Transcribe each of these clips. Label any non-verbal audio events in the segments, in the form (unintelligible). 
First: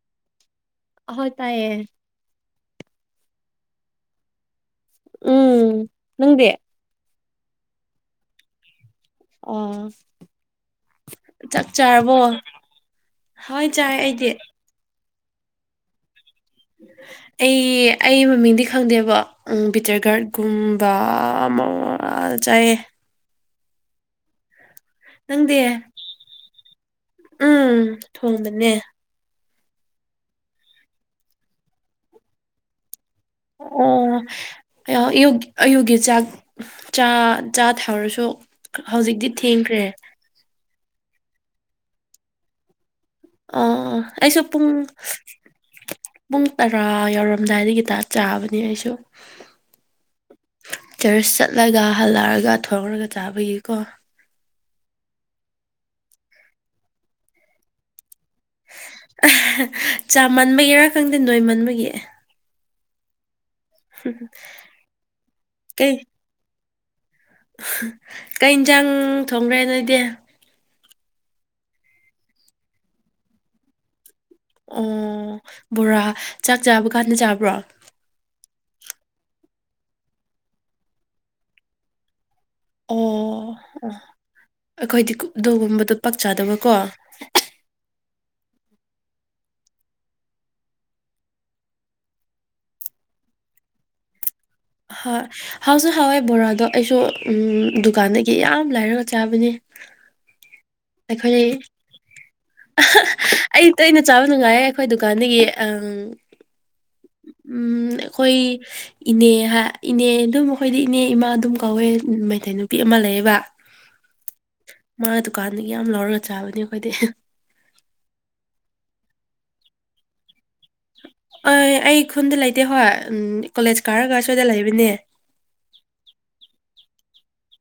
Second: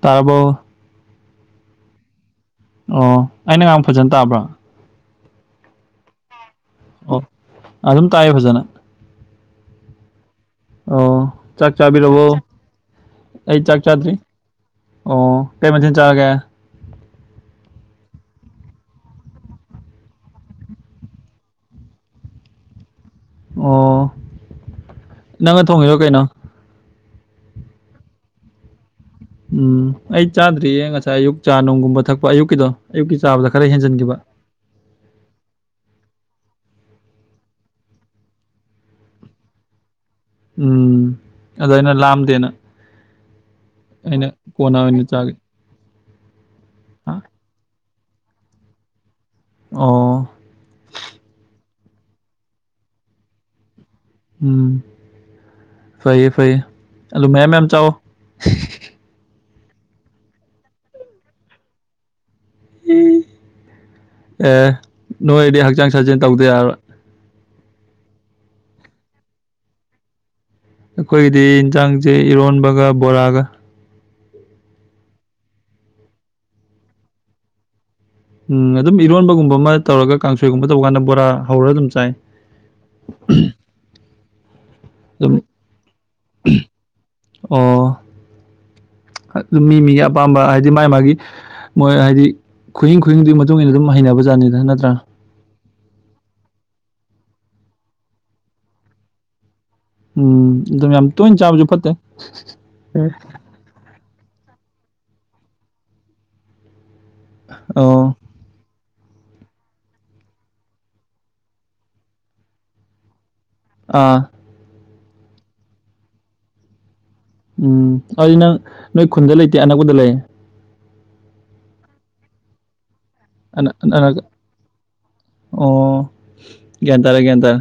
ꯇꯔꯕꯣ ꯑꯣꯏ ꯇꯥꯏꯌꯦ ꯑꯣ ꯑꯩꯅꯒꯥꯡ ꯐꯖꯅ ꯇꯥꯕ꯭ꯔꯥ ꯎꯝ ꯅꯪꯗꯤ ꯑꯣ ꯑꯗꯨꯝ ꯇꯥꯏꯌꯦ ꯐꯖꯅ ꯑ ꯑꯣ ꯆꯥꯛ ꯆꯥꯕꯤꯔꯕꯔꯕꯣ ꯑꯩ ꯍꯣꯏ ꯆꯥꯛ ꯆꯥꯏ ꯆꯥꯗ꯭ꯔꯤ ꯑꯩꯗꯤ ꯑꯣ ꯀꯦꯃꯦꯟꯁꯤꯤꯟ ꯆꯥꯒꯦ ꯑꯩ ꯑꯩ ꯃꯃꯤꯡꯗꯤ ꯈꯪꯗꯦꯕ ꯕꯤꯇꯔ ꯒꯥꯔꯗꯀꯨꯝꯕ ꯑꯃ ꯐꯜꯆꯥꯏ ꯑꯣ ꯅꯪꯗꯤ ꯅꯪꯅ ꯊꯣꯡꯉꯔꯣ ꯀꯩꯅꯣ ꯎꯝ ꯊꯣꯡꯗꯅꯦ ꯎꯝ ꯑꯩ ꯆꯥꯗ꯭ꯔꯤꯌꯦ ꯉꯁꯥꯏ ꯑꯌꯨꯛ ꯆꯥ ꯅꯨꯡꯒꯨꯝꯕ ꯊꯛꯄ ꯑꯌꯨꯛꯀꯤꯗꯣ ꯑꯌꯨꯛꯀꯤ ꯆꯥꯕꯗ ꯈꯔ ꯍꯦꯟꯖꯟꯈꯤꯕ ꯑꯣ ꯑꯌꯥ ꯑꯌꯨꯛ ꯑꯌꯨꯛꯒꯤ ꯆꯥꯛ ꯆꯥ ꯆꯥ ꯊꯥꯎꯔꯁꯨ ꯍꯧꯖꯤꯛꯇꯤ ꯊꯦꯡꯈ꯭ꯔꯦ ꯎꯝ ꯑꯗꯨ ꯑꯩꯅ ꯂꯥꯝꯗꯦꯅ ꯑ ꯑꯩꯅ ꯑꯩꯁꯨ ꯄꯨꯡ ꯀꯣꯟꯅ ꯑꯣꯏꯅ ꯆꯥꯒꯦ ꯄꯨꯡ ꯇꯔꯥ ꯌꯧꯔꯝꯗꯥꯏꯗꯒꯤ ꯇ ꯆꯥꯕꯅꯤ ꯑꯩꯁꯨ ꯑꯣ ꯆꯔꯆ ꯆꯠꯂꯒ ꯍꯜꯂꯛꯑꯒ ꯊꯣꯡꯔꯒ ꯆꯥꯕꯒꯤꯀꯣ ꯎꯝ ꯐꯩꯌꯦ ꯐꯩꯌꯦ ꯑꯗꯨ ꯃꯌꯥꯝ ꯃꯌꯥꯝ ꯆꯥꯎꯋꯣ ꯆꯥꯃꯟꯕꯒꯤꯔꯥ ꯈꯪꯗꯦ ꯅꯣꯏ ꯃꯟꯕꯒꯤ ꯑꯦ ꯑꯦ ꯅꯣꯏꯗꯤ ꯍꯛꯆꯥꯡ ꯀꯩ ꯁꯥꯖꯦꯟ ꯇꯧꯗ ꯌꯥꯕ ꯀꯩ ꯌꯦꯟꯁꯥꯡ ꯊꯣꯡꯈ꯭ꯔꯦ ꯅꯣꯏꯗꯤ ꯑꯩꯈꯣꯏꯒꯤꯗꯤ ꯏꯟꯁꯥꯡꯁꯦ ꯏꯔꯣꯟꯕꯒ ꯕꯣꯔꯥꯒ ꯑꯣ ꯕꯣꯔꯥ ꯆꯥꯛ ꯆꯥꯕ ꯀꯥꯟꯗ ꯆꯥꯕ꯭ꯔꯣ ꯎꯝ ꯑꯗꯨꯝ ꯏꯔꯣꯟꯕꯒꯨꯝꯕ ꯑꯃ ꯇꯧꯔꯒ ꯀꯥꯡꯁꯣꯏꯒꯨꯝꯕ ꯇꯧꯀꯥꯟꯗ ꯕꯣꯔꯥ ꯍꯧꯔꯒ ꯑꯗꯨꯝ ꯆꯥꯏ ꯑꯣꯝ ꯑꯗꯨꯝ ꯑꯩꯈꯣꯏꯗꯤꯨꯞꯗꯣꯒꯨꯝꯕꯗꯨꯣ ꯄꯥꯛ ꯆꯥꯗꯕꯀꯣ ꯑꯗꯨ ꯃꯤ ꯃꯤꯒꯤ ꯑꯄꯥꯝꯕ ꯍꯥꯏꯗꯤ ꯃꯥꯥꯏ ꯃꯥꯒꯤ ꯃꯣꯏ ꯍꯥꯏꯗꯤ ꯈꯨꯏꯡ ꯈꯨꯗꯤꯡꯗꯨꯒꯤ ꯃꯇꯨꯡ ꯏꯟꯅ ꯑꯗꯨꯝ ꯍꯩꯅꯕꯖꯥꯠꯅꯤꯗ ꯅꯠꯇ꯭ꯔꯥ ꯍꯥꯎꯁꯨꯛ ꯍꯋꯥꯏ ꯕꯣꯔꯥꯗꯣ ꯑꯩꯁꯨ ꯗꯨꯀꯥꯟꯗꯒꯤ ꯌꯥꯝ ꯂꯥꯏꯔꯒ ꯆꯥꯕꯅꯦ ꯎꯝ ꯑꯗꯨꯝ ꯌꯥꯝ ꯇꯣꯏꯅ ꯑꯩꯈꯣꯏ ꯆꯥꯕꯁꯨ ꯐꯠꯇꯦ ꯞ ꯆꯥꯕ ꯅꯨꯡꯉꯥꯏꯌꯦ ꯑꯩꯈꯣꯏ ꯗꯨꯀꯥꯟꯗꯒꯤ ꯎꯝ ꯎꯝ ꯑꯣ ꯑꯩꯈꯣꯏ ꯏꯅꯦ ꯍꯥꯏ ꯏꯅꯦ ꯑꯗꯨꯝ ꯑꯩꯈꯣꯏꯗꯤ ꯏꯅꯦ ꯏꯃꯥ ꯑꯗꯨꯝ ꯀꯧꯋꯦ ꯃꯩꯇꯩ ꯅꯨꯄꯤ ꯑꯃ ꯂꯩꯌꯦꯕ ꯑꯥ ꯃꯥ ꯗꯨꯀꯥꯟꯗꯒꯤ ꯌꯥꯝ ꯂꯧꯔꯒ ꯆꯥꯕꯅꯦ ꯑꯩꯈꯣꯏꯗꯤ ꯎꯝ ꯑꯗꯨꯗꯤ ꯅꯪ ꯅꯣꯏ ꯈꯨꯟꯗ ꯂꯩꯇꯦ ꯑꯅꯛꯄꯗ ꯂꯩ ꯑ ꯑꯩ ꯈꯨꯟꯗ ꯂꯩꯇꯦ ꯍꯣꯏ ꯎꯝ ꯑ ꯀꯣꯂꯦꯖ ꯑꯣ ꯀꯥꯔꯒ ꯁ꯭ꯋꯥꯏꯗ ꯂꯩꯕꯅꯦ ꯁꯔꯒꯇ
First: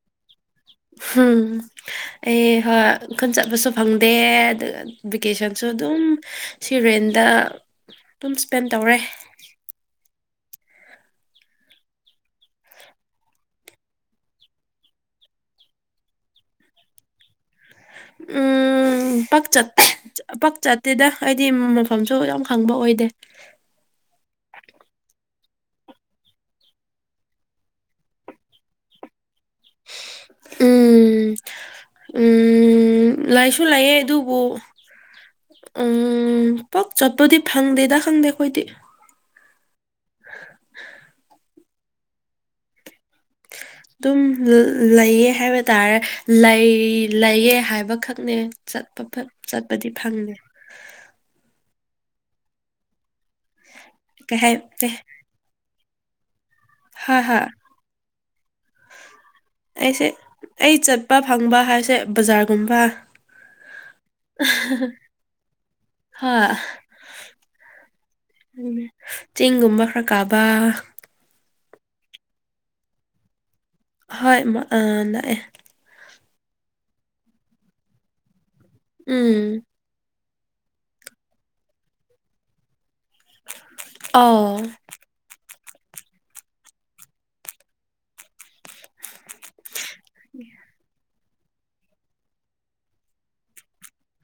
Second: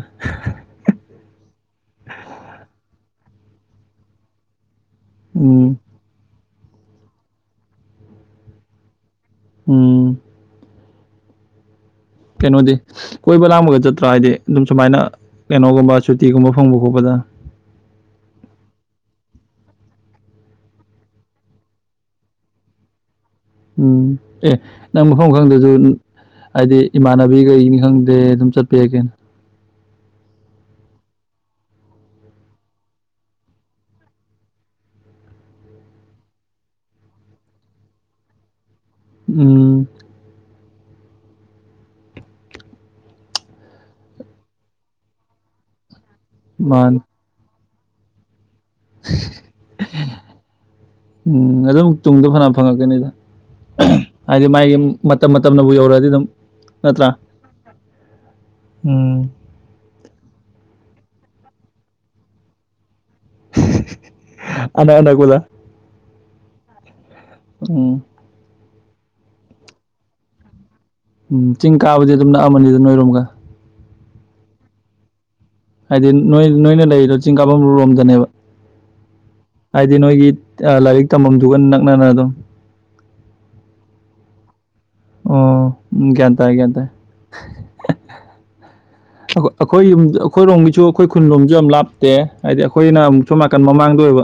ꯏꯟ ꯆꯠꯄꯁꯨ ꯐꯪꯗꯦ ꯑꯗꯨꯒ ꯚꯦꯀꯦꯁꯟꯁꯨ ꯎꯝ ꯑꯗꯨꯝ ꯁꯤꯔꯦꯟꯗ ꯑꯗꯨꯝ ꯁ꯭ꯄꯦꯟ ꯇꯧꯔꯦ ꯎꯝ ꯀꯩꯅꯣꯗꯤ ꯀꯣꯏꯕ ꯂꯥꯡꯕꯒ ꯆꯠꯇ꯭ꯔꯥ ꯍꯥꯏꯗꯤ ꯑꯗꯨꯝ ꯁꯨꯃꯥꯏꯅ ꯀꯩꯅꯣꯒꯨꯝꯕ ꯁꯨꯇꯤꯒꯨꯝꯕ ꯐꯪꯕ ꯈꯣꯠꯄꯗ (unintelligible) ꯎꯝ ꯎ ꯄꯛ ꯆ ꯄꯥꯛ ꯆꯠꯇꯦꯗ ꯑꯩꯗꯤ ꯃꯐꯝꯁꯨ ꯌꯥꯝ ꯈꯪꯕ ꯑꯣꯏꯗꯦ ꯎꯝ ꯑꯦ ꯅꯪ ꯃꯐꯝ ꯈꯪꯗꯁꯨ ꯍꯥꯏꯗꯤ ꯏꯃꯥꯟꯅꯕꯤ ꯀꯩꯅꯤ ꯈꯪꯗꯦ ꯑꯗꯨꯝ ꯆꯠꯄ ꯌꯥꯏ ꯀꯩꯅ ꯎꯝ (unintelligible) ꯎꯝ ꯂꯥꯏꯁꯨ ꯂꯥꯛꯑꯦ ꯑꯗꯨꯕꯨ ꯎꯝ ꯄꯣꯛ ꯆꯠꯄꯗꯤ ꯐꯪꯗꯦꯗ ꯈꯪꯗꯦ ꯑꯩꯈꯣꯏꯗꯤ ꯎꯝ ꯑꯗꯨꯝ ꯂꯩꯑ ꯍꯥꯏꯕ ꯇꯥꯔꯦ ꯂꯩ ꯃꯥꯅꯤ ꯂꯩꯑ ꯍꯥꯏꯕ ꯕꯈꯛꯅꯦ ꯆꯠꯄ ꯆꯠꯄꯗꯤ ꯐꯪꯉꯦ ꯇꯨꯡꯗꯣ ꯐꯅ ꯐꯪꯉꯛꯀꯅꯤꯗ ꯀꯩ ꯍꯥꯏꯗꯤ ꯃꯥꯒꯤ ꯍꯥꯏꯇꯦ ꯃꯇꯝ ꯃꯇꯝꯅꯕꯨ ꯌꯧꯔꯛꯑꯗꯤ ꯑꯗꯨꯝ ꯅꯠꯇ꯭ꯔꯥ ꯍꯥꯥ ꯍꯥ ꯎꯝ ꯑꯩꯁꯦ ꯑꯩ ꯆꯠꯄ ꯐꯪꯕ ꯍꯥꯏꯁꯦ ꯕꯖꯥꯔꯒꯨꯝꯕ ꯑꯅꯥꯅꯥ ꯀꯂ ꯍ ꯎꯝ ꯎ ꯆꯤꯡꯒꯨꯝꯕ ꯈꯔ ꯀꯥꯕ ꯎꯝ ꯆꯤꯡ ꯀꯥꯕꯗꯤ ꯑꯗꯨꯝ ꯅꯛꯑꯃꯅꯤꯗ ꯅꯣꯏꯔꯣꯒ ꯍꯣꯏ ꯑ ꯂꯥꯛꯑꯦ ꯍꯥꯏꯗꯤ ꯅꯣꯏ ꯅꯣꯏꯅ ꯂꯩꯔꯤꯗꯣ ꯆꯤꯡ ꯀꯥꯐꯝ ꯂꯣꯝꯗꯅꯦꯕ ꯎꯝ ꯍꯥꯏꯗꯤ ꯅꯣꯏꯒꯤ ꯂꯥꯏꯔꯤꯛ ꯇꯝꯐꯝꯗꯨꯒ ꯅꯛꯅꯅ ꯑꯗꯨꯝ ꯑ ꯑꯣ ꯀꯇ ꯀꯇ ꯑꯩꯈꯣꯏ ꯌꯨꯝ ꯑꯩꯈꯣꯏꯔꯣꯝꯒꯤꯁꯨ ꯑꯩꯈꯣꯏ ꯈꯨꯟꯂꯣꯝꯁꯨ ꯌꯥꯝ ꯂꯥꯞꯇꯦ ꯍꯥꯏꯗꯤ ꯑꯩꯈꯣꯏꯅ ꯑꯃꯨꯛ ꯁꯣꯝ ꯅꯥꯀꯟ ꯃꯃꯥꯡꯗ ꯑꯣꯏꯕ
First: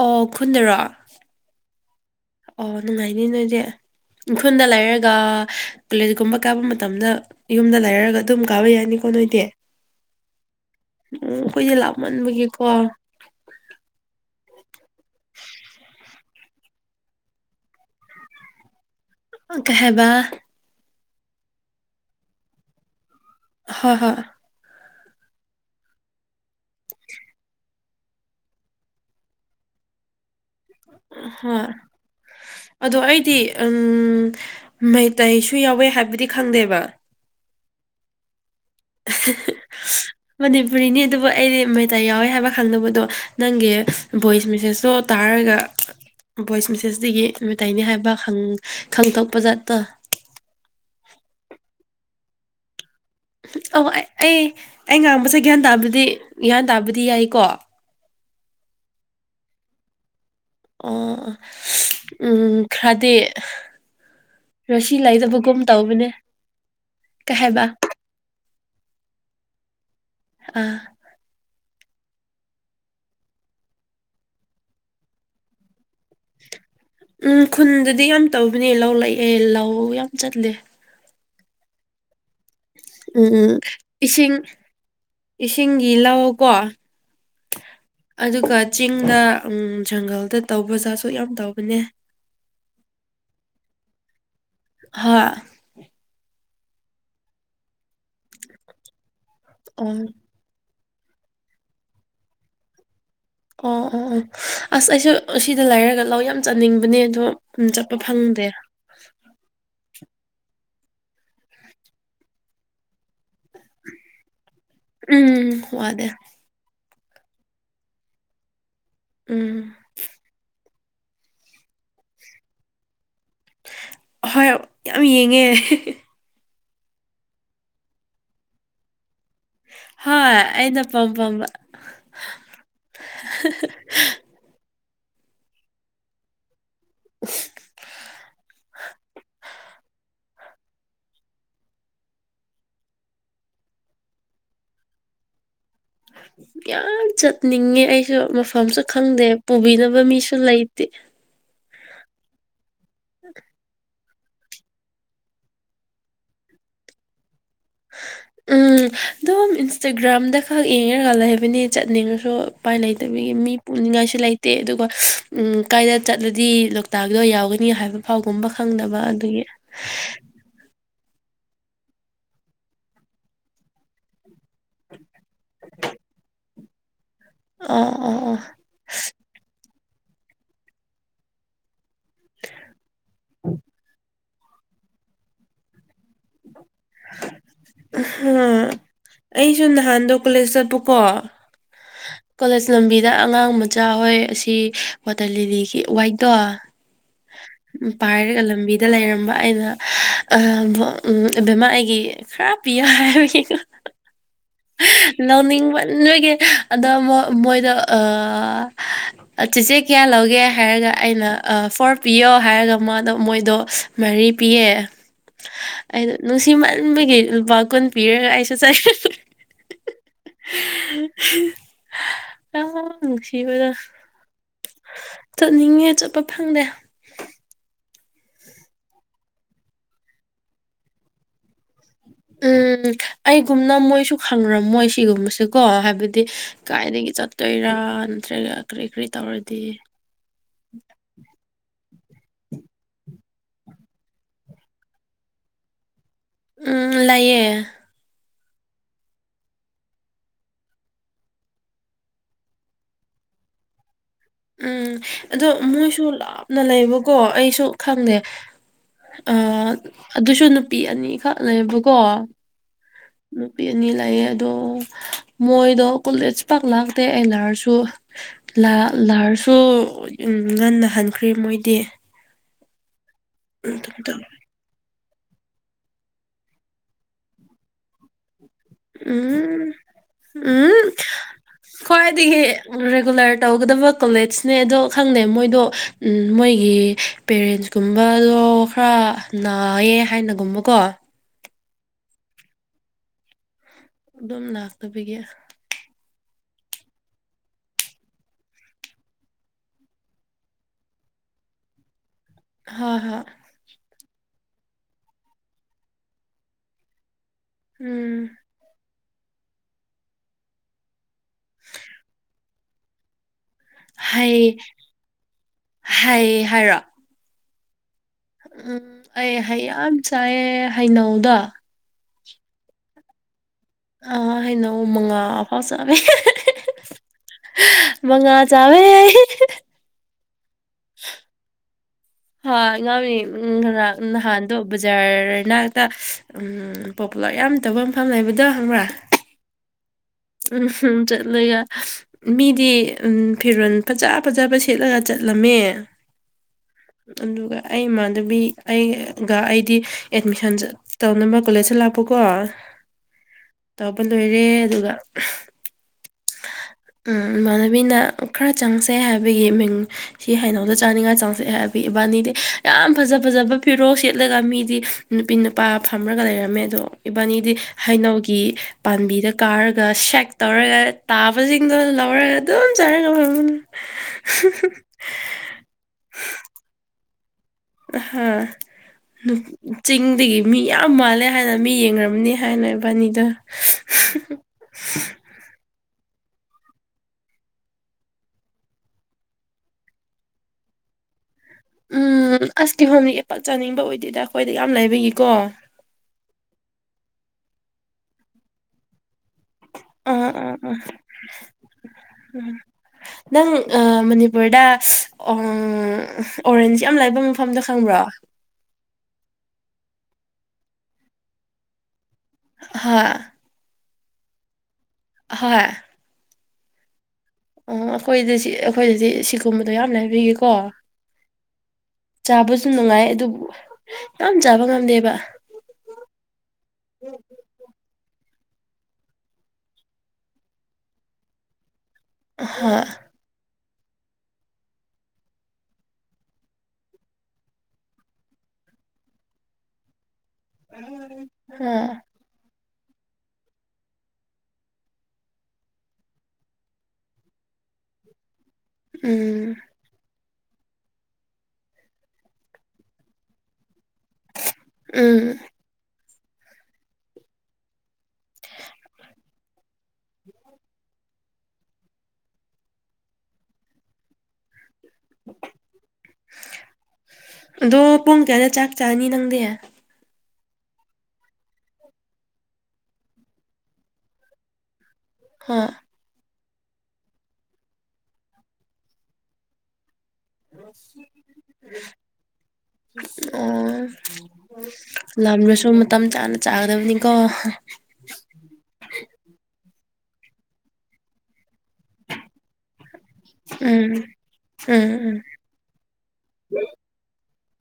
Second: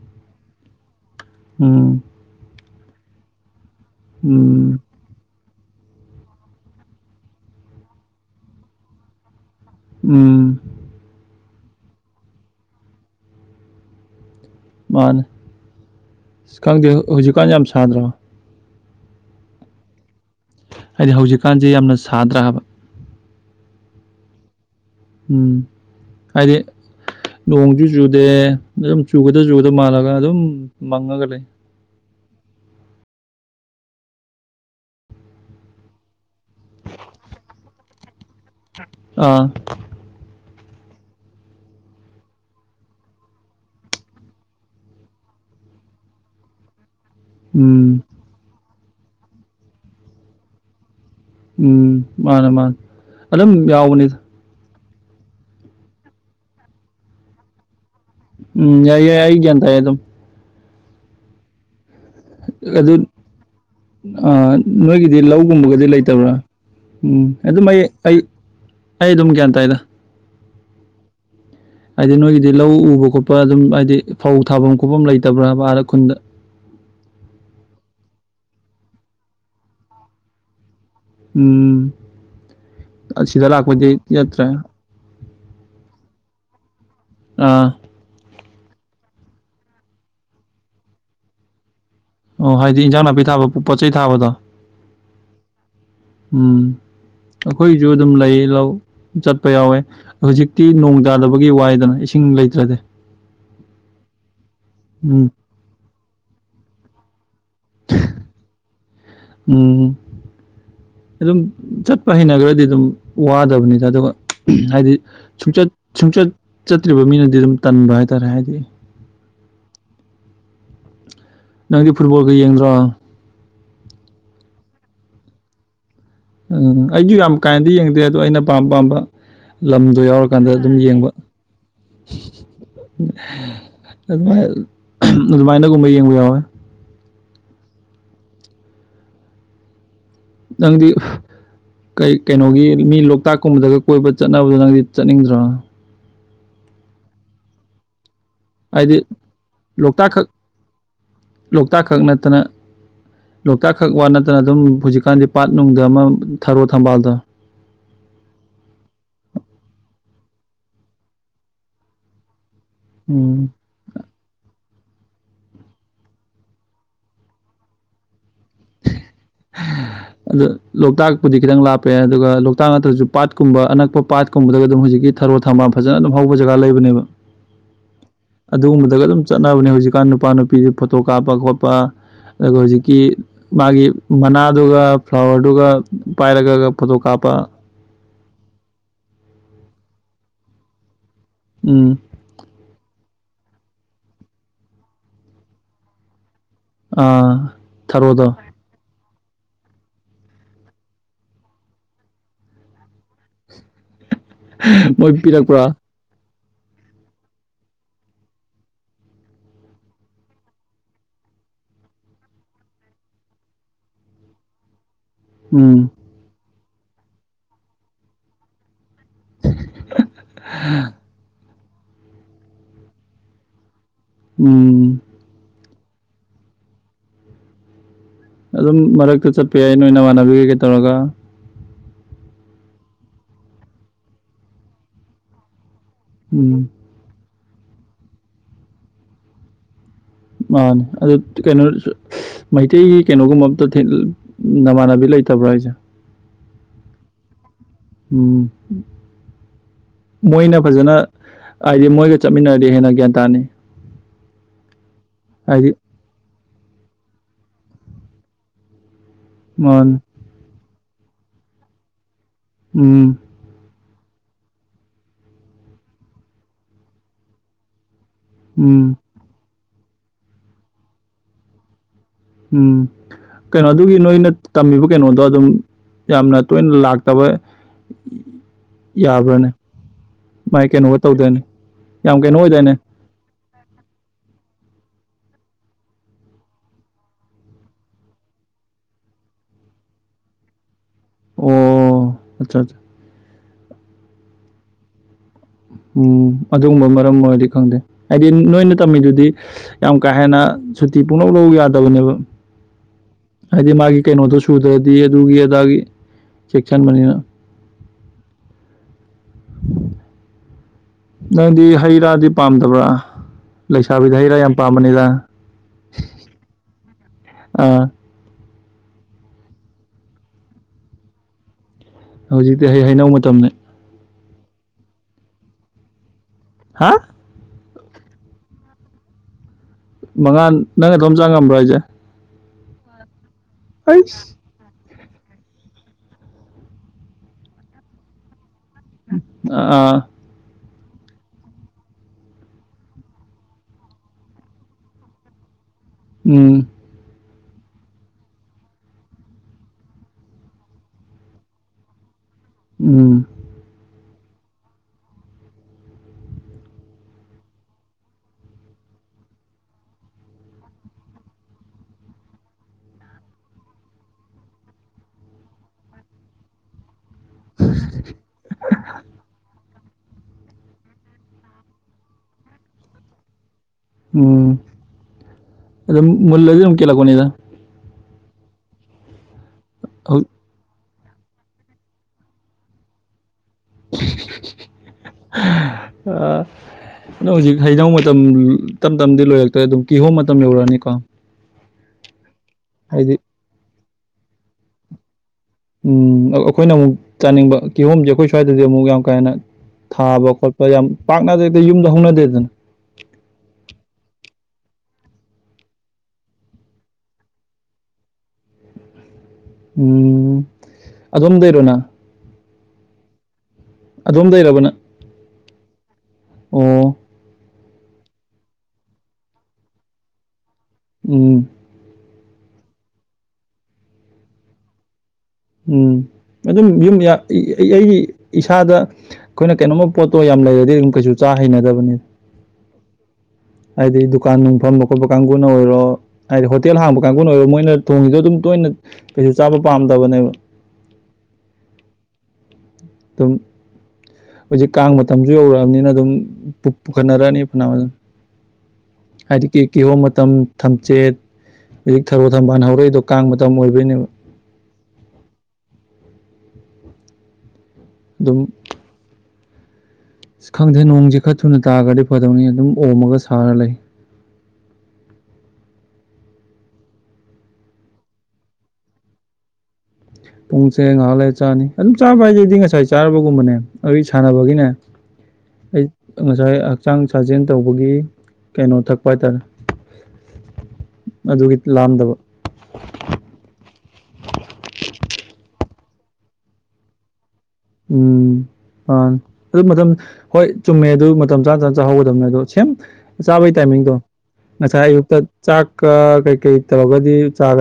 ꯑꯣ ꯈꯨꯟꯅꯔꯣ ꯎꯝ ꯑꯣ ꯅꯨꯡꯉꯥꯏꯅꯤ ꯅꯣꯏꯗꯤ ꯎꯈꯨꯜꯗ ꯎꯝ ꯂꯩꯔꯒ ꯀꯣꯂꯦꯖ ꯀꯨꯝꯕ ꯀꯥꯕ ꯃꯇꯝꯗ ꯌꯨꯝꯗ ꯂꯩꯔꯒ ꯑꯗꯨꯝ ꯀꯥꯕ ꯌꯥꯏꯅꯤꯀꯣ ꯅꯣꯏꯗꯤ ꯎꯝ ꯎꯝ ꯑꯩꯈꯣꯏꯁꯦ ꯂꯥꯛꯞꯃꯟꯕꯒꯤꯀꯣ ꯃꯥꯅꯦ ꯈꯪꯗꯦ ꯍꯧꯖꯤꯛꯀꯥꯟ ꯌꯥꯝ ꯁꯥꯗ꯭ꯔꯕ ꯀ ꯍꯥꯏꯕ ꯍꯥꯏꯗꯤ ꯍꯧꯖꯤꯛꯀꯥꯟꯁꯦ ꯌꯥꯝꯅ ꯁꯥꯗ꯭ꯔꯥ ꯍꯥꯏꯕ ꯍꯥ ꯍ ꯎꯝ ꯑꯔ ꯅꯣꯡꯖꯨ ꯆꯨꯗꯦ ꯑꯗꯨꯝ ꯆꯨꯒꯗ ꯆꯨꯒꯗ ꯃꯥꯜꯂꯒ ꯑꯗꯨꯝ ꯃꯪꯉꯒ ꯂꯩ ꯍꯣꯏ ꯎꯝ ꯑꯗꯣ ꯑꯩꯗꯤ ꯎꯝ ꯃꯩꯇꯩꯁꯨ ꯌꯥꯎꯋꯦ ꯍꯥꯏꯕꯗꯤ ꯈꯪꯗꯦꯕ ꯑꯥ ꯃꯅꯤꯄꯨꯔꯤꯅꯤ ꯑꯗꯨꯕꯨ ꯑꯩꯗꯤ ꯃꯩꯇ ꯌꯥꯎꯋꯦ ꯍꯥꯏꯕ ꯈꯪꯅꯕꯗꯣ ꯅꯪꯒꯤ ꯚꯣꯏꯁ ꯃꯦꯁꯦꯁꯇꯣ ꯇꯥꯔ ꯃꯒ ꯣꯏꯆꯃꯁꯁ ꯁꯤꯒꯤ ꯃꯇꯩꯅꯤ ꯎꯝ ꯍꯥꯏꯕ ꯈꯪꯗꯣꯛꯄ ꯖꯥꯠꯇꯣ ꯎꯝ ꯃꯥꯅꯦ ꯃꯥ ꯑ ꯑꯩ ꯑꯩ ꯉꯥꯡꯕꯁꯦ ꯒ꯭ꯌꯥꯟ ꯇꯥꯕꯗꯤ ꯒ꯭ꯌꯥꯟ ꯇꯥꯕꯗꯤ ꯌꯥꯏꯀꯣ ꯎꯝ ꯌꯥꯏ ꯑꯏ ꯀꯗ ꯑꯦ ꯑꯗꯨꯝ ꯑꯣ ꯑꯗꯨ ꯔꯁꯤ ꯅꯣꯏꯒꯤꯗꯤ ꯂꯩꯗꯕꯒꯨꯝ ꯂꯧꯒꯨꯝꯕꯒꯗꯤ ꯇꯧꯕꯅꯦ ꯂꯩꯇꯕ꯭ꯔꯥ ꯎꯝ ꯀꯩ ꯍꯥꯏꯕ ꯑꯗꯨꯝ ꯑꯩ ꯑꯩ ꯑꯩ ꯑꯗꯨꯝ ꯒ꯭ꯌꯥꯟ ꯇꯥꯏꯗ ꯑꯥ ꯍꯥꯏꯗꯤ ꯅꯣꯏꯒꯤꯗꯤ ꯂꯧ ꯎꯕ ꯈꯣꯠꯄ ꯑꯗꯨꯝ ꯍꯥꯏꯗꯤ ꯐꯧ ꯊꯥꯐꯝ ꯈꯣꯠꯐꯝ ꯂꯩꯇꯕ꯭ꯔꯥꯕ ꯑꯥꯗ ꯈꯨꯟꯗ ꯎꯝ ꯈꯨꯟꯗꯗꯤ ꯌꯥꯝ ꯇꯧꯕꯅꯦ ꯂꯧ ꯂꯛꯑꯦ ꯂꯧ ꯌꯥꯝ ꯆꯠꯂꯦ ꯎꯝ ꯑꯁꯤꯗ ꯎꯝ ꯂꯥꯛꯄꯗꯤ ꯏꯁꯤꯡ ꯅꯠꯇ꯭ꯔꯥ ꯏꯁꯤꯡꯒꯤ ꯂꯥꯛꯑꯣ ꯀꯣ ꯑꯥ ꯑꯗꯨꯒ ꯆꯤꯡꯗ ꯖꯪꯒꯜꯗ ꯇꯧꯕꯖꯥ ꯑꯁꯨꯛ ꯌꯥꯝ ꯇꯧꯕꯅꯦ ꯑꯣ ꯍꯥꯏꯗꯤ ꯏꯟꯖꯥꯡ ꯅꯥꯄꯤ ꯊꯥꯕ ꯄꯣꯠ ꯆꯩ ꯊꯥꯕꯗꯣ ꯍꯥꯥ ꯎꯝ ꯑꯩꯈꯣꯏꯁꯨ ꯑꯗꯨꯝ ꯂꯩ ꯂꯧ ꯆꯠꯄ ꯌꯥꯎꯋꯦ ꯑꯣ ꯍꯧꯖꯤꯛꯇꯤ ꯇꯤ ꯅꯣꯡ ꯇꯥꯗꯕꯒꯤ ꯋꯥꯏꯗꯅ ꯏꯁꯤꯡ ꯂꯩꯇ꯭ꯔꯗꯤꯦ ꯑꯣ ꯑꯣ ꯑꯣ ꯑꯁ ꯑꯩꯁꯨ ꯎꯝ ꯁꯤꯗ ꯂꯩꯥꯏꯔꯒ ꯂꯧ ꯌꯥꯝ ꯆꯥꯅꯤꯡꯕꯅꯦ ꯑꯗꯣ ꯑꯗꯨꯝ ꯆꯠꯄ ꯐꯪꯗꯦ ꯑꯗꯨ ꯑꯗꯨꯝ ꯆꯠꯄ ꯍꯅ ꯀꯔꯗꯤ ꯑꯗꯨꯝ ꯋꯥꯗꯕꯅꯤꯗ ꯑꯗꯨꯒ ꯍꯥꯏꯗꯤ ꯎꯝ ꯁꯨꯡꯆꯠ ꯋꯥꯗꯦ ꯁꯨꯡꯆꯠ ꯆꯠꯇ꯭ꯔꯤꯕ ꯃꯤꯅꯗꯤ ꯑꯗꯨꯝ ꯇꯟꯕ ꯍꯥꯏꯇꯥꯔꯦ ꯍꯥꯏꯗꯤ ꯎꯝ ꯅꯪꯗꯤ ꯐꯨꯠꯕꯣꯜꯒ ꯌꯦꯡꯗ꯭ꯔꯣ ꯑꯍꯣꯏ ꯌꯥꯝ ꯌꯦꯡꯉꯦ ꯎꯝ ꯑꯩꯁꯨ ꯌꯥꯝ ꯀꯥꯏꯅꯗꯤ ꯌꯦꯡꯗꯦ ꯑꯗꯣ ꯑꯩꯅ ꯄꯥꯝ ꯄꯥꯝꯕ ꯂꯝꯗꯣ ꯍꯣꯏ ꯌꯥꯎꯔꯀꯥꯟꯗ ꯑꯗꯨꯝ ꯑꯩꯅ ꯌꯦꯡꯕ ꯄꯥꯝ ꯄꯥꯝꯕ ꯚꯥꯏ ꯑꯗꯨꯃꯥꯏꯅꯒꯨꯝꯕ ꯌꯦꯡꯕ ꯌꯥꯎꯋꯦ (unintelligible) ꯅꯪꯗꯤ ꯀꯩ ꯀꯩꯅꯣꯒꯤ ꯃꯤ ꯂꯣꯛꯇꯥꯛꯀꯨꯝꯕꯗꯒ ꯀꯣꯏꯕ ꯆꯠꯅꯕꯗꯣ ꯅꯪꯗꯤ ꯆꯠꯅꯤꯡꯗ꯭ꯔꯣ ꯌꯥꯝ ꯆꯠꯅꯤꯡꯉꯦ ꯑꯩꯁꯨ ꯃꯐꯝꯁꯨ ꯍꯥꯏꯗꯤ ꯈꯪꯗꯦ ꯄꯨꯕꯤꯅꯕ ꯂꯣꯛꯇꯥꯛꯈꯛ ꯃꯤꯁꯨ ꯂꯩꯇꯦ ꯇꯅ ꯂꯣꯛꯇꯥꯛ ꯈꯛ ꯋꯥ ꯅꯠꯇꯅ ꯑꯗꯨꯝ ꯍꯧꯖꯤꯛꯀꯥꯟꯗꯤ ꯄꯥꯠ ꯅꯨꯡꯗ ꯑꯃ ꯊꯔꯣ ꯊꯝꯕꯥꯜꯗꯣ ꯎꯝ ꯑꯗꯨꯝ ꯏꯟꯁꯇꯒ꯭ꯔꯥꯝꯗ ꯈꯛ ꯌꯦꯡꯉꯒ ꯂꯩꯕꯅꯦ ꯆꯠꯅꯤꯡꯉꯁꯨ ꯎꯄꯥꯏ ꯂꯩꯇꯕꯒꯤ ꯎꯝ ꯃꯤ ꯄꯨꯅꯤꯡꯉꯥꯏꯁꯨ ꯂꯩꯇꯦ ꯑꯗꯨꯒ ꯎꯝ ꯀꯥꯏꯗ ꯆꯠꯂꯗꯤ ꯂꯣꯛꯇꯥꯛꯗꯣ ꯌꯥꯎꯒꯅꯤ ꯍꯥꯏꯕ ꯐꯥꯎ ꯒꯨꯝꯕ ꯈꯪꯗꯕ ꯑꯗꯨꯒꯤ ꯑꯗ ꯂꯣꯛꯇꯥꯛꯄꯨꯗꯤ ꯈꯤꯇꯪ ꯂꯥꯞꯄꯦ ꯑꯗꯨꯒ ꯂꯣꯛꯇꯥꯛ ꯅꯠꯇ꯭ꯔꯁꯨ ꯄꯥꯠꯀꯨꯝꯕ ꯑꯅꯛꯄ ꯄꯥꯠ ꯀꯨꯝꯕꯗꯒ ꯑꯗꯨꯝ ꯍꯧꯖꯤꯛꯀꯤ ꯊꯔꯣ ꯊꯝꯕꯥꯝ ꯐꯖꯅ ꯑꯗꯨꯝ ꯍꯧꯕ ꯖꯒꯥ ꯂꯩꯕꯅꯦꯕ ꯑꯣ ꯑꯣ ꯑꯣ ꯑꯗꯨꯒꯨꯝꯕꯗꯒ ꯑꯗꯨꯝ ꯆꯠꯅꯕꯅꯦ ꯍꯧꯖꯤꯛ ꯅꯨꯄꯥ ꯅꯨꯄꯤꯗ ꯐꯣꯇꯣ ꯀꯥꯞꯄ ꯈꯣꯠꯄ ꯑꯗꯨꯒ ꯍꯧꯖꯤꯛꯀꯤ ꯃꯥꯒꯤ ꯃꯅꯥꯗꯨꯒ ꯐ꯭ꯂꯥꯋꯔꯗꯨꯒ ꯄꯥꯏꯔꯒꯒ ꯑꯩꯁꯨ ꯅꯍꯥꯟꯗꯣ ꯀꯣꯂꯦꯖ ꯆꯠꯄꯀꯣ ꯎꯝ ꯀꯣꯂꯦꯖ ꯂꯝꯕꯤꯗ ꯑꯉꯥꯡ ꯃꯆꯥ ꯍꯣꯏ ꯑꯁꯤ ꯋꯥꯇꯔ ꯂꯤꯂꯤꯒꯤ ꯋꯥꯏꯠꯇꯣ ꯑꯥ ꯊꯔꯣꯗꯣ ꯄꯥꯏꯔ ꯂꯝꯕꯤꯗ ꯂꯩꯔꯝꯕ ꯑꯩꯅ ꯕꯦꯃꯥ ꯑꯩꯒꯤ ꯈꯔ ꯄꯤꯌꯥ ꯍꯥꯏꯕꯒꯤꯀꯣ ꯃꯣꯏ ꯂꯧꯅꯤꯡ ꯄꯤꯔꯛꯄ꯭ꯔꯥ ꯃꯟ ꯕꯒꯤ ꯑꯗꯣ ꯃꯣ ꯃꯣꯏꯗꯣ ꯑ ꯆꯦꯆꯦ ꯀꯌꯥ ꯂꯧꯒꯦ ꯍꯥꯏꯔꯒ ꯑꯩꯅ ꯐꯣꯔ ꯄꯤꯌꯣ ꯍꯥꯏꯔꯒ ꯃꯥꯗꯣ ꯃꯣꯏꯗꯣ ꯃꯔꯤ ꯄꯤꯌꯦ ꯎꯝ ꯑꯩꯗꯣ ꯅꯨꯡꯁꯤꯃꯟꯕꯒꯤ ꯂꯨꯄꯥ ꯀꯨꯟ ꯄꯤꯔꯒ ꯑꯩꯁꯨ ꯌꯥꯝꯅꯨꯡꯁꯤꯕ ꯎꯝ ꯅꯤꯡꯉꯦ ꯆꯠꯄ ꯐꯪꯗꯦ ꯑꯗꯨꯝ ꯃꯔꯛꯇ ꯆꯠꯄ ꯌꯥꯏ ꯅꯣꯏꯅ ꯅꯃꯥꯟꯅꯕꯤ ꯀꯩꯒꯩ ꯇꯧꯔꯒ ꯎꯝ ꯑꯩꯒꯨꯝꯅ ꯃꯣꯏꯁꯨ ꯈꯪꯔꯝꯃꯣꯏ ꯁꯤꯒꯨꯝꯕꯁꯦꯀꯣ ꯍꯥꯏꯕ ꯍꯥꯏꯕꯗꯤ ꯎꯝ ꯀꯥꯏꯗꯒꯤ ꯆꯠꯇꯣꯏꯔꯥ ꯅꯠꯇ꯭ꯔꯒ ꯀꯔꯤ ꯀꯔꯤ ꯇꯧꯔꯗꯤ ꯃꯥꯅꯦ ꯑꯗꯨ ꯀꯩꯅꯣ ꯃꯩꯇꯩꯒꯤ ꯀꯩꯅꯣꯒꯨꯝꯕ ꯑꯝꯇ ꯅꯃꯥꯟꯅꯕꯤ ꯂꯩꯇꯕ꯭ꯔꯥ ꯍꯥꯏꯁꯦ ꯎꯝ ꯂꯩꯌꯦ ꯎꯝ ꯃꯣꯏꯅ ꯐꯖꯅ ꯍꯥꯏꯗꯤ ꯃꯣꯏꯒ ꯆꯠꯃꯤꯟꯅꯔꯗꯤ ꯍꯦꯟꯅ ꯒ꯭ꯌꯥꯟ ꯇꯥꯅꯤꯩ ꯎꯝ ꯑꯗꯣ ꯃꯣꯏꯁꯨ ꯂꯥꯞꯅ ꯂꯩꯕꯀꯣ ꯑꯩꯁꯨ ꯈꯪꯗꯦ ꯑ ꯃꯥꯅꯦ ꯑꯗꯨꯁꯨ ꯅꯨꯄꯤ ꯑꯅꯤꯈꯛꯅꯦꯕꯀꯣ ꯎꯝ ꯑꯅꯤ ꯂꯩꯌꯦ ꯑꯗꯣ ꯃꯣꯏꯗꯣ ꯀꯣꯂꯦꯖ ꯄꯥꯛ ꯂꯥꯛꯇꯦ ꯑꯦ ꯂꯥꯔꯁꯨ ꯎꯝ ꯂꯥꯔꯁꯨ ꯉꯟꯅ ꯍꯟꯈꯔ꯭ꯦ ꯃꯣꯏꯗꯤ ꯎꯝ ꯀꯩꯅꯣ ꯑꯗꯨꯒꯤ ꯅꯣꯏꯅ ꯇꯝꯃꯤꯕ ꯀꯩꯅꯣꯗ ꯑꯣ ꯑꯗꯨꯝ ꯌꯥꯝꯅ ꯇꯣꯏꯅ ꯂꯥꯛꯇꯕ ꯌꯥꯕ꯭ꯔꯥꯅꯦ ꯎꯝ ꯃꯥꯏ ꯎꯝ ꯀꯩꯅꯣꯒ ꯇꯧꯗꯥꯏꯅꯦ ꯌꯥꯝ ꯀꯩꯅꯣ ꯈꯋꯥꯥꯏꯗꯒꯤ ꯑꯣꯏꯗꯥꯏꯅꯦ ꯔꯦꯒꯨꯂꯔ ꯇꯧꯒꯗꯕ ꯀꯣꯂꯦꯖꯅꯦ ꯑꯗꯣ ꯈꯪꯗꯦ ꯃꯣꯏꯗꯣ ꯃꯣꯏꯒꯤ ꯄꯦꯔꯦꯟꯁꯀꯨꯝꯕꯗꯣ ꯑꯣ ꯈꯔ ꯅꯥꯌꯦꯦ ꯍꯥꯏꯅꯒꯨꯝꯕꯀꯣ ꯑꯣ ꯑꯠꯆꯥ ꯑꯠꯆꯥ ꯑꯗꯨꯝ ꯂꯥꯛꯇꯕꯒꯤ (inaudible) ꯎꯝ ꯑꯗꯨꯒꯨꯝꯕ ꯃꯔꯝ ꯑꯣꯏꯔꯗꯤ ꯈꯪꯗꯦ ꯍꯥꯏꯗꯤ ꯅꯣꯏꯅ ꯇꯝꯃꯤꯗꯨꯗꯤ ꯌꯥꯝ ꯀꯥ ꯍꯦꯟꯅ ꯁꯨꯇꯤ ꯁꯨꯇꯤ ꯄꯨꯡꯂꯧ ꯂꯧ ꯌꯥꯗꯕꯅꯦꯕ ꯍꯣꯏ ꯍꯣꯏ ꯍꯥꯏꯗꯤ ꯃꯥꯒꯤ ꯀꯩꯅꯣꯗꯣ ꯁꯨꯗ꯭ꯔꯗꯤ ꯑꯗꯨꯒꯤ ꯑꯗꯥꯒꯤ ꯆꯦꯛꯁꯤꯟꯕꯅꯤꯅ ꯎꯝ ꯅꯪꯗꯤ ꯍꯩ ꯔꯥꯗꯤ ꯄꯥꯝꯗꯕ꯭ꯔꯥ ꯂꯩꯁꯥꯕꯤꯗ ꯍꯩ ꯍꯩꯔꯥ ꯌꯥꯝ ꯄꯥꯝꯕꯅꯤꯗ ꯍꯩ ꯍꯥꯏꯔꯣ ꯑꯥ ꯎꯝ ꯑꯩ ꯌꯥꯝ ꯆꯥꯏꯌꯦ ꯍꯩꯅꯧꯗ ꯍꯧꯖꯤꯛꯇꯤ ꯍ ꯍꯩꯅꯧ ꯃꯇꯝꯅꯤꯅꯦ ꯑ ꯍꯩꯅꯧ ꯃꯉꯥ ꯐꯥꯎ ꯆꯥꯃꯦ ꯍꯥ ꯃꯉꯥ ꯆꯥꯕ ꯑꯩ ꯃꯉꯥ ꯅꯪꯅ ꯑꯗꯨꯣꯝ ꯆꯥ ꯉꯝꯕ꯭ꯔꯣ ꯍꯥꯏꯁꯦ ꯍꯥ ꯉ ꯉ ꯎ ꯑꯩꯁ ꯅꯍꯥꯟꯗꯣ ꯕꯖꯥꯔꯅꯥꯛꯇ ꯄꯣꯄꯨꯂꯔ ꯌꯥꯝ ꯇꯧꯕ ꯃꯐꯝ ꯍꯥꯏꯕꯗꯣ ꯍꯪꯕ꯭ꯔꯥ ꯑꯥ ꯑꯥ ꯎꯝ ꯆꯠꯂꯒ ꯃꯤꯗꯤ ꯐꯤꯔꯣꯜ ꯐꯖ ꯐꯖꯕ ꯁꯦꯠꯂꯒ ꯆꯠꯂꯝꯃꯦ ꯎꯝ ꯑꯗꯨꯒ ꯑꯩ ꯏꯃꯥꯟꯗꯕꯤ ꯑꯩꯒ ꯑꯩꯗꯤ ꯑꯦꯠꯃꯤꯁꯟ ꯇꯧꯅꯕ ꯀꯣꯂꯦꯖꯇ ꯂꯥꯛꯄꯀꯣ ꯎꯝ ꯇꯕ ꯂꯣꯏꯔꯦ ꯑꯗꯨꯒ (unintelligible) ꯎ ꯏꯃꯥꯟꯅꯕꯤꯅ ꯈꯔ ꯆꯪꯁꯦ ꯍꯥꯏꯕꯒꯤ ꯃꯤꯡ ꯁꯤ ꯍꯥꯏꯩꯅꯧꯗ ꯆꯥꯅꯤꯡꯉꯥꯏ ꯆꯪꯁ ꯍꯥꯏꯕꯒꯤ ꯏꯕꯥꯅꯤꯗꯤ ꯌꯥꯝ ꯐꯖ ꯐꯖꯕ ꯐꯤꯔꯣꯛꯜ ꯁꯦꯠꯂꯒ ꯃꯤꯗꯤ ꯅꯨꯄꯤ ꯅꯨꯄꯥ ꯐꯝꯃꯒ ꯂꯩꯔꯝꯃꯦ ꯑꯗꯣ ꯏꯕꯥꯅꯤꯗꯤ ꯍꯩꯅꯧꯒꯤ ꯄꯥꯝꯕꯤꯗ ꯀꯥꯔꯒ ꯁꯦꯛ ꯇꯧꯔꯒ ꯇꯥꯕꯁꯤꯡꯗꯣ ꯂꯧꯔꯒ ꯑꯗꯨꯝ ꯆꯔ ꯎꯝ ꯑꯗꯨ ꯃꯜ ꯀꯂ ꯀꯅꯤꯗ ꯍꯧ ꯆꯤꯡꯗꯒꯤ ꯃꯤ ꯌꯥꯝ ꯌꯥꯝ ꯃꯥꯜꯂꯦ ꯍꯥꯏꯅ ꯃꯤ ꯌꯦꯡꯅꯔꯕꯅꯤ ꯍꯥꯏꯅ ꯕꯥꯅꯤꯗ ꯑ ꯑ ꯍꯧꯖꯤꯛ ꯍꯩꯅꯧ ꯃꯇꯝ ꯇꯝ ꯇꯝꯗꯤ ꯂꯣꯏꯔꯛꯇ꯭ꯔꯦ ꯑꯗꯨꯝ ꯀꯤꯍꯣꯝ ꯃꯇꯝ ꯌꯧꯔꯛꯑꯅꯤꯀꯣ ꯎꯝ ꯑꯁ ꯀꯤ ꯍꯣꯝꯅꯤ ꯍꯥꯏꯗꯤ ꯄꯥꯛ ꯆꯥꯅꯤꯡꯕ ꯑꯣꯏꯗꯦꯗ ꯑꯩꯈꯣꯏꯗ ꯌꯥꯝ ꯂꯩꯕꯒꯤꯀꯣ ꯎꯝ ꯑꯩꯈꯣꯏꯅ ꯑꯃꯨꯛ ꯆꯥꯅꯤꯡꯕ ꯀꯤꯍꯣꯝꯁꯦ ꯑꯩꯈꯣꯏ ꯁ꯭ꯋꯥꯏꯗꯗꯤ ꯑꯃꯨꯛ ꯌꯥꯝ ꯀꯥ ꯍꯦꯟꯅ ꯊꯥꯕ ꯑꯥ ꯑꯥ ꯈꯣꯠꯄ ꯑꯥ ꯌꯥꯝ ꯄꯥꯛꯅꯗꯦ ꯌꯨꯝꯗ ꯍꯧꯅꯗꯦꯗꯅ ꯅꯪ ꯑ ꯃꯅꯤꯄꯨꯔꯗ ꯎ ꯑꯣꯔꯦꯟꯖ ꯌꯥꯝ ꯂꯥꯏꯕ ꯃꯐꯝꯗ ꯈꯪꯕ꯭ꯔꯣ ꯎꯝ ꯑꯣꯝ ꯂꯩꯔꯣꯅꯥ ꯍꯥꯥ ꯑꯗꯨꯝ ꯂꯩꯔꯕꯅ ꯍ ꯑꯣ ꯑꯣ ꯑꯩꯈꯣꯏꯗꯗꯤ ꯑꯩꯈꯣꯏꯗꯗꯤ ꯁꯤꯒꯨꯝꯕꯗꯣ ꯌꯥꯝꯅ ꯍꯥꯏꯕꯤꯒꯀꯣ ꯎꯝ ꯆꯥꯕꯁꯨ ꯅꯨꯡꯉꯥꯏ ꯑꯗꯨꯕꯨ ꯌꯥꯝ ꯆꯥꯕ ꯉꯝꯗꯦꯕ ꯎꯝ ꯑꯗꯨꯝ ꯌꯨꯝ ꯑꯩꯒꯤ ꯏꯁꯥꯗ ꯑꯩꯈꯣꯏꯅ ꯀꯩꯅꯣꯝꯃ ꯄꯣꯠꯇꯣ ꯌꯥꯝ ꯂꯩꯔꯗꯤ ꯑꯗꯨꯝ ꯀꯩꯁꯨ ꯆꯥ ꯍꯩꯅꯗꯕꯅꯤ ꯍꯥ ꯍꯥꯏꯗꯤ ꯗꯨꯀꯥꯟ ꯅꯨꯡ ꯐꯝꯕ ꯈꯣꯠꯄ ꯀꯥꯡꯕꯨꯅ ꯑꯣꯏꯔꯣ ꯍꯥꯏꯗꯤ ꯍꯣꯇꯦꯜ ꯍꯥꯡꯕ ꯀꯥꯡꯒꯅ ꯑꯣꯏꯔꯣ ꯃꯣꯏꯅ ꯊꯣꯡꯉꯤꯗꯣ ꯑꯗꯨꯝ ꯇꯣꯏꯅ ꯄꯩꯁꯨ ꯆꯥꯕ ꯄꯥꯝꯗꯕꯅꯦꯕ ꯍꯝ ꯇꯨꯝ ꯍꯧꯖꯤꯛ ꯀꯥꯡ ꯃꯇꯝꯁꯨ ꯌꯧꯔꯛꯑꯕꯅꯤꯅ ꯑꯗꯨꯝ ꯄꯨꯈꯠꯅꯔꯛꯑꯅꯤ ꯐꯅ ꯐꯅ ꯍꯥꯏꯗꯤ ꯎꯝ ꯀ ꯀꯍꯣ ꯃ ꯃꯇꯝ ꯊꯝꯆꯦꯠ ꯍꯧꯖꯤꯛ ꯊꯔꯣ ꯊꯝꯕꯥꯜ ꯍꯧꯔꯛꯏꯗꯣ ꯀꯥꯡ ꯃꯇꯝ ꯑꯣꯏꯕꯣꯏꯅꯦꯕ ꯎꯝ ꯑꯗꯨꯝ ꯈꯪꯗꯦ ꯅꯣꯡꯁꯦ ꯈꯔ ꯊꯨꯅ ꯇꯥꯔꯒꯗꯤ ꯐꯗꯧꯅꯤ ꯑꯗꯨꯝ ꯑꯣꯝꯃꯒ ꯁꯥꯔ ꯂꯩ (unintelligible) ꯑꯗꯣ ꯄꯨꯡ ꯀꯌꯥꯗ ꯆꯥꯛ ꯆꯥꯅꯤ ꯅꯪꯗꯦ ꯄꯨꯡꯁꯦ ꯉꯥꯏꯍꯥꯜ ꯂꯩ ꯆꯥꯅꯤ ꯑꯗꯨꯝ ꯆꯥꯕ ꯍꯥꯏꯁꯤꯗꯤ ꯉꯁꯥꯏ ꯆꯥꯔꯕꯒꯨꯝꯕꯅꯦ ꯑꯗꯨꯣꯏ ꯁꯥꯟꯅꯕꯒꯤꯅꯦ ꯍꯣꯏ ꯑꯩ ꯉꯁꯥꯏ ꯍꯛꯆꯥꯡ ꯁꯥꯖꯦꯜ ꯇꯧꯕꯒꯤ ꯀꯩꯅꯣ ꯊꯛꯄ ꯍꯥꯏꯇꯥꯔꯦ ꯑꯗꯨꯒꯤ ꯂꯥꯝꯗꯕ ꯎ ꯂꯝ꯭ꯔꯣꯁꯨ ꯃꯇꯝ ꯆꯥꯅ ꯆꯥꯗꯕꯅꯤꯀ ꯎꯝ ꯑ ꯑꯗꯨ ꯃꯇꯝ ꯍꯣꯏ ꯆꯨꯝꯃꯦ ꯑꯗꯨ ꯃꯇꯝ ꯆꯥꯅ ꯆ ꯆꯥꯍꯧꯒꯗꯕꯅꯦ ꯑꯗꯣ ꯁꯦꯝ ꯆꯥꯕꯩ ꯎꯝ ꯇꯥꯏꯃꯤꯡꯗꯣ ꯎꯝ ꯉꯁꯥꯏ ꯎꯝ ꯑꯌꯨꯛꯇ ꯆꯥꯛꯀ ꯀꯩꯀꯩ ꯇꯧꯔꯒꯗꯤ ꯆꯥꯒ